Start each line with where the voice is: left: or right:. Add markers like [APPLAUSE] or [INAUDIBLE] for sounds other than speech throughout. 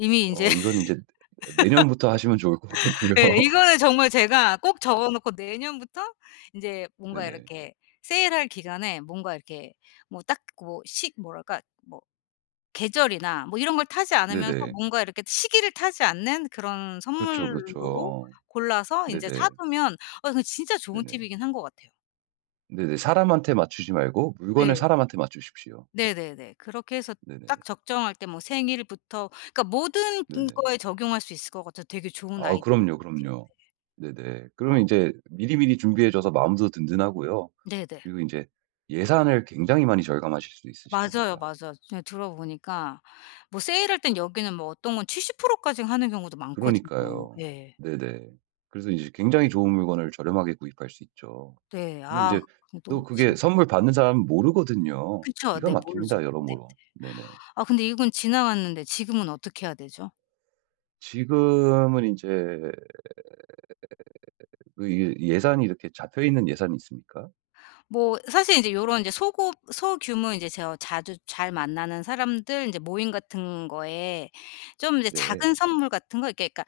left: 이미 인제
right: 어 이거는 인제 내년부터 하시면 좋을 것 같고요.
left: [LAUGHS] 예 이거는 정말 제가 꼭
right: [UNINTELLIGIBLE]
left: 적어 놓고 내년부터 인제 뭔가
right: 네네.
left: 이렇게 세일할 기간에 뭔가 이렇게 뭐 딱 뭐 시 뭐랄까 뭐 계절이나 뭐 이런 걸 타지 않으면서
right: 네네.
left: 뭔가 이렇게 시기를 타지 않는 그런
right: 그렇죠,
left: 선물로
right: 그렇죠.
left: 골라서 인제
right: 네네.
left: 사두면 어 그 진짜 좋은
right: 네네.
left: 팁이긴 한 것 같아요.
right: 네네. 사람한테 맞추지 말고 물건을
left: 예.
right: 사람한테 맞추십시오.
left: 네 네네. 그렇게 해서
right: 네네네.
left: 딱 적정할 때 뭐 생일부터 그니까 모든
right: 네네.
left: 거에 적용할 수 있을 것 같아서 되게 좋은
right: 아
left: 아이디어인
right: 그럼요,
left: 것 같아요. 네.
right: 그럼요. 네네. 그러면
left: 아.
right: 인제 미리미리 준비해줘서 마음도 든든하고요.
left: 네네.
right: 그리고 인제 예산을 굉장히 많이 절감하실 수 있으실
left: 맞아요,
right: 겁니다.
left: 맞아요. 제가 들어보니까 뭐 세일할 땐 여기는 뭐 어떤 건 70% 까지 하는 경우도 많거든요.
right: 그러니까요.
left: 예.
right: 네네. 그래서 인제 굉장히 좋은 물건을 저렴하게 구입할 수 있죠.
left: 네.
right: 근데
left: 아
right: 인제
left: 근데 또
right: 또 그게
left: 진
right: 선물 받는 사람은 모르거든요.
left: 그쵸.
right: 기가
left: 네. 모르죠.
right: 막힙니다
left: 네네.
right: 여러모로. 네네.
left: 아 근데 이건 지나갔는데 지금은 어떻게 해야 되죠?
right: 지금은 인제 그 이 예산이 이렇게 잡혀있는 예산이 있습니까?
left: 뭐 사실 인제 요런 인제 소고 소규모 인제 제가 자주 잘 만나는 사람들 인제 모임 같은 거에 좀 이제 작은
right: 네.
left: 선물 같은 거 이렇게 그러니까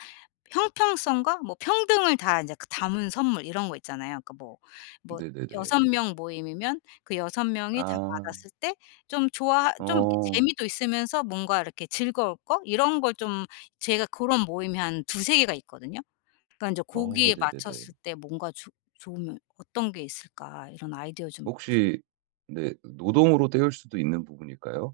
left: 형평성과 뭐 평등을 다 이제 그 담은 선물 이런 거 있잖아요. 그러니까 뭐, 뭐 6
right: 네네네.
left: 명 모임이면 그 6 명이 다
right: 아.
left: 받았을 때 좀 좋아 좀 이렇게
right: 어.
left: 재미도 있으면서 뭔가 이렇게 즐거울 거 이런 걸 좀 제가 고런 모임이 한 2-3 개가 있거든요. 그러니까 인제
right: 어
left: 고기에
right: 네네네.
left: 맞췄을 때 뭔가 좋 좋으면 어떤 게 있을까 이런 아이디어 좀 얻고 싶고
right: 혹시 네 노동으로 때울 수도 있는 부분일까요?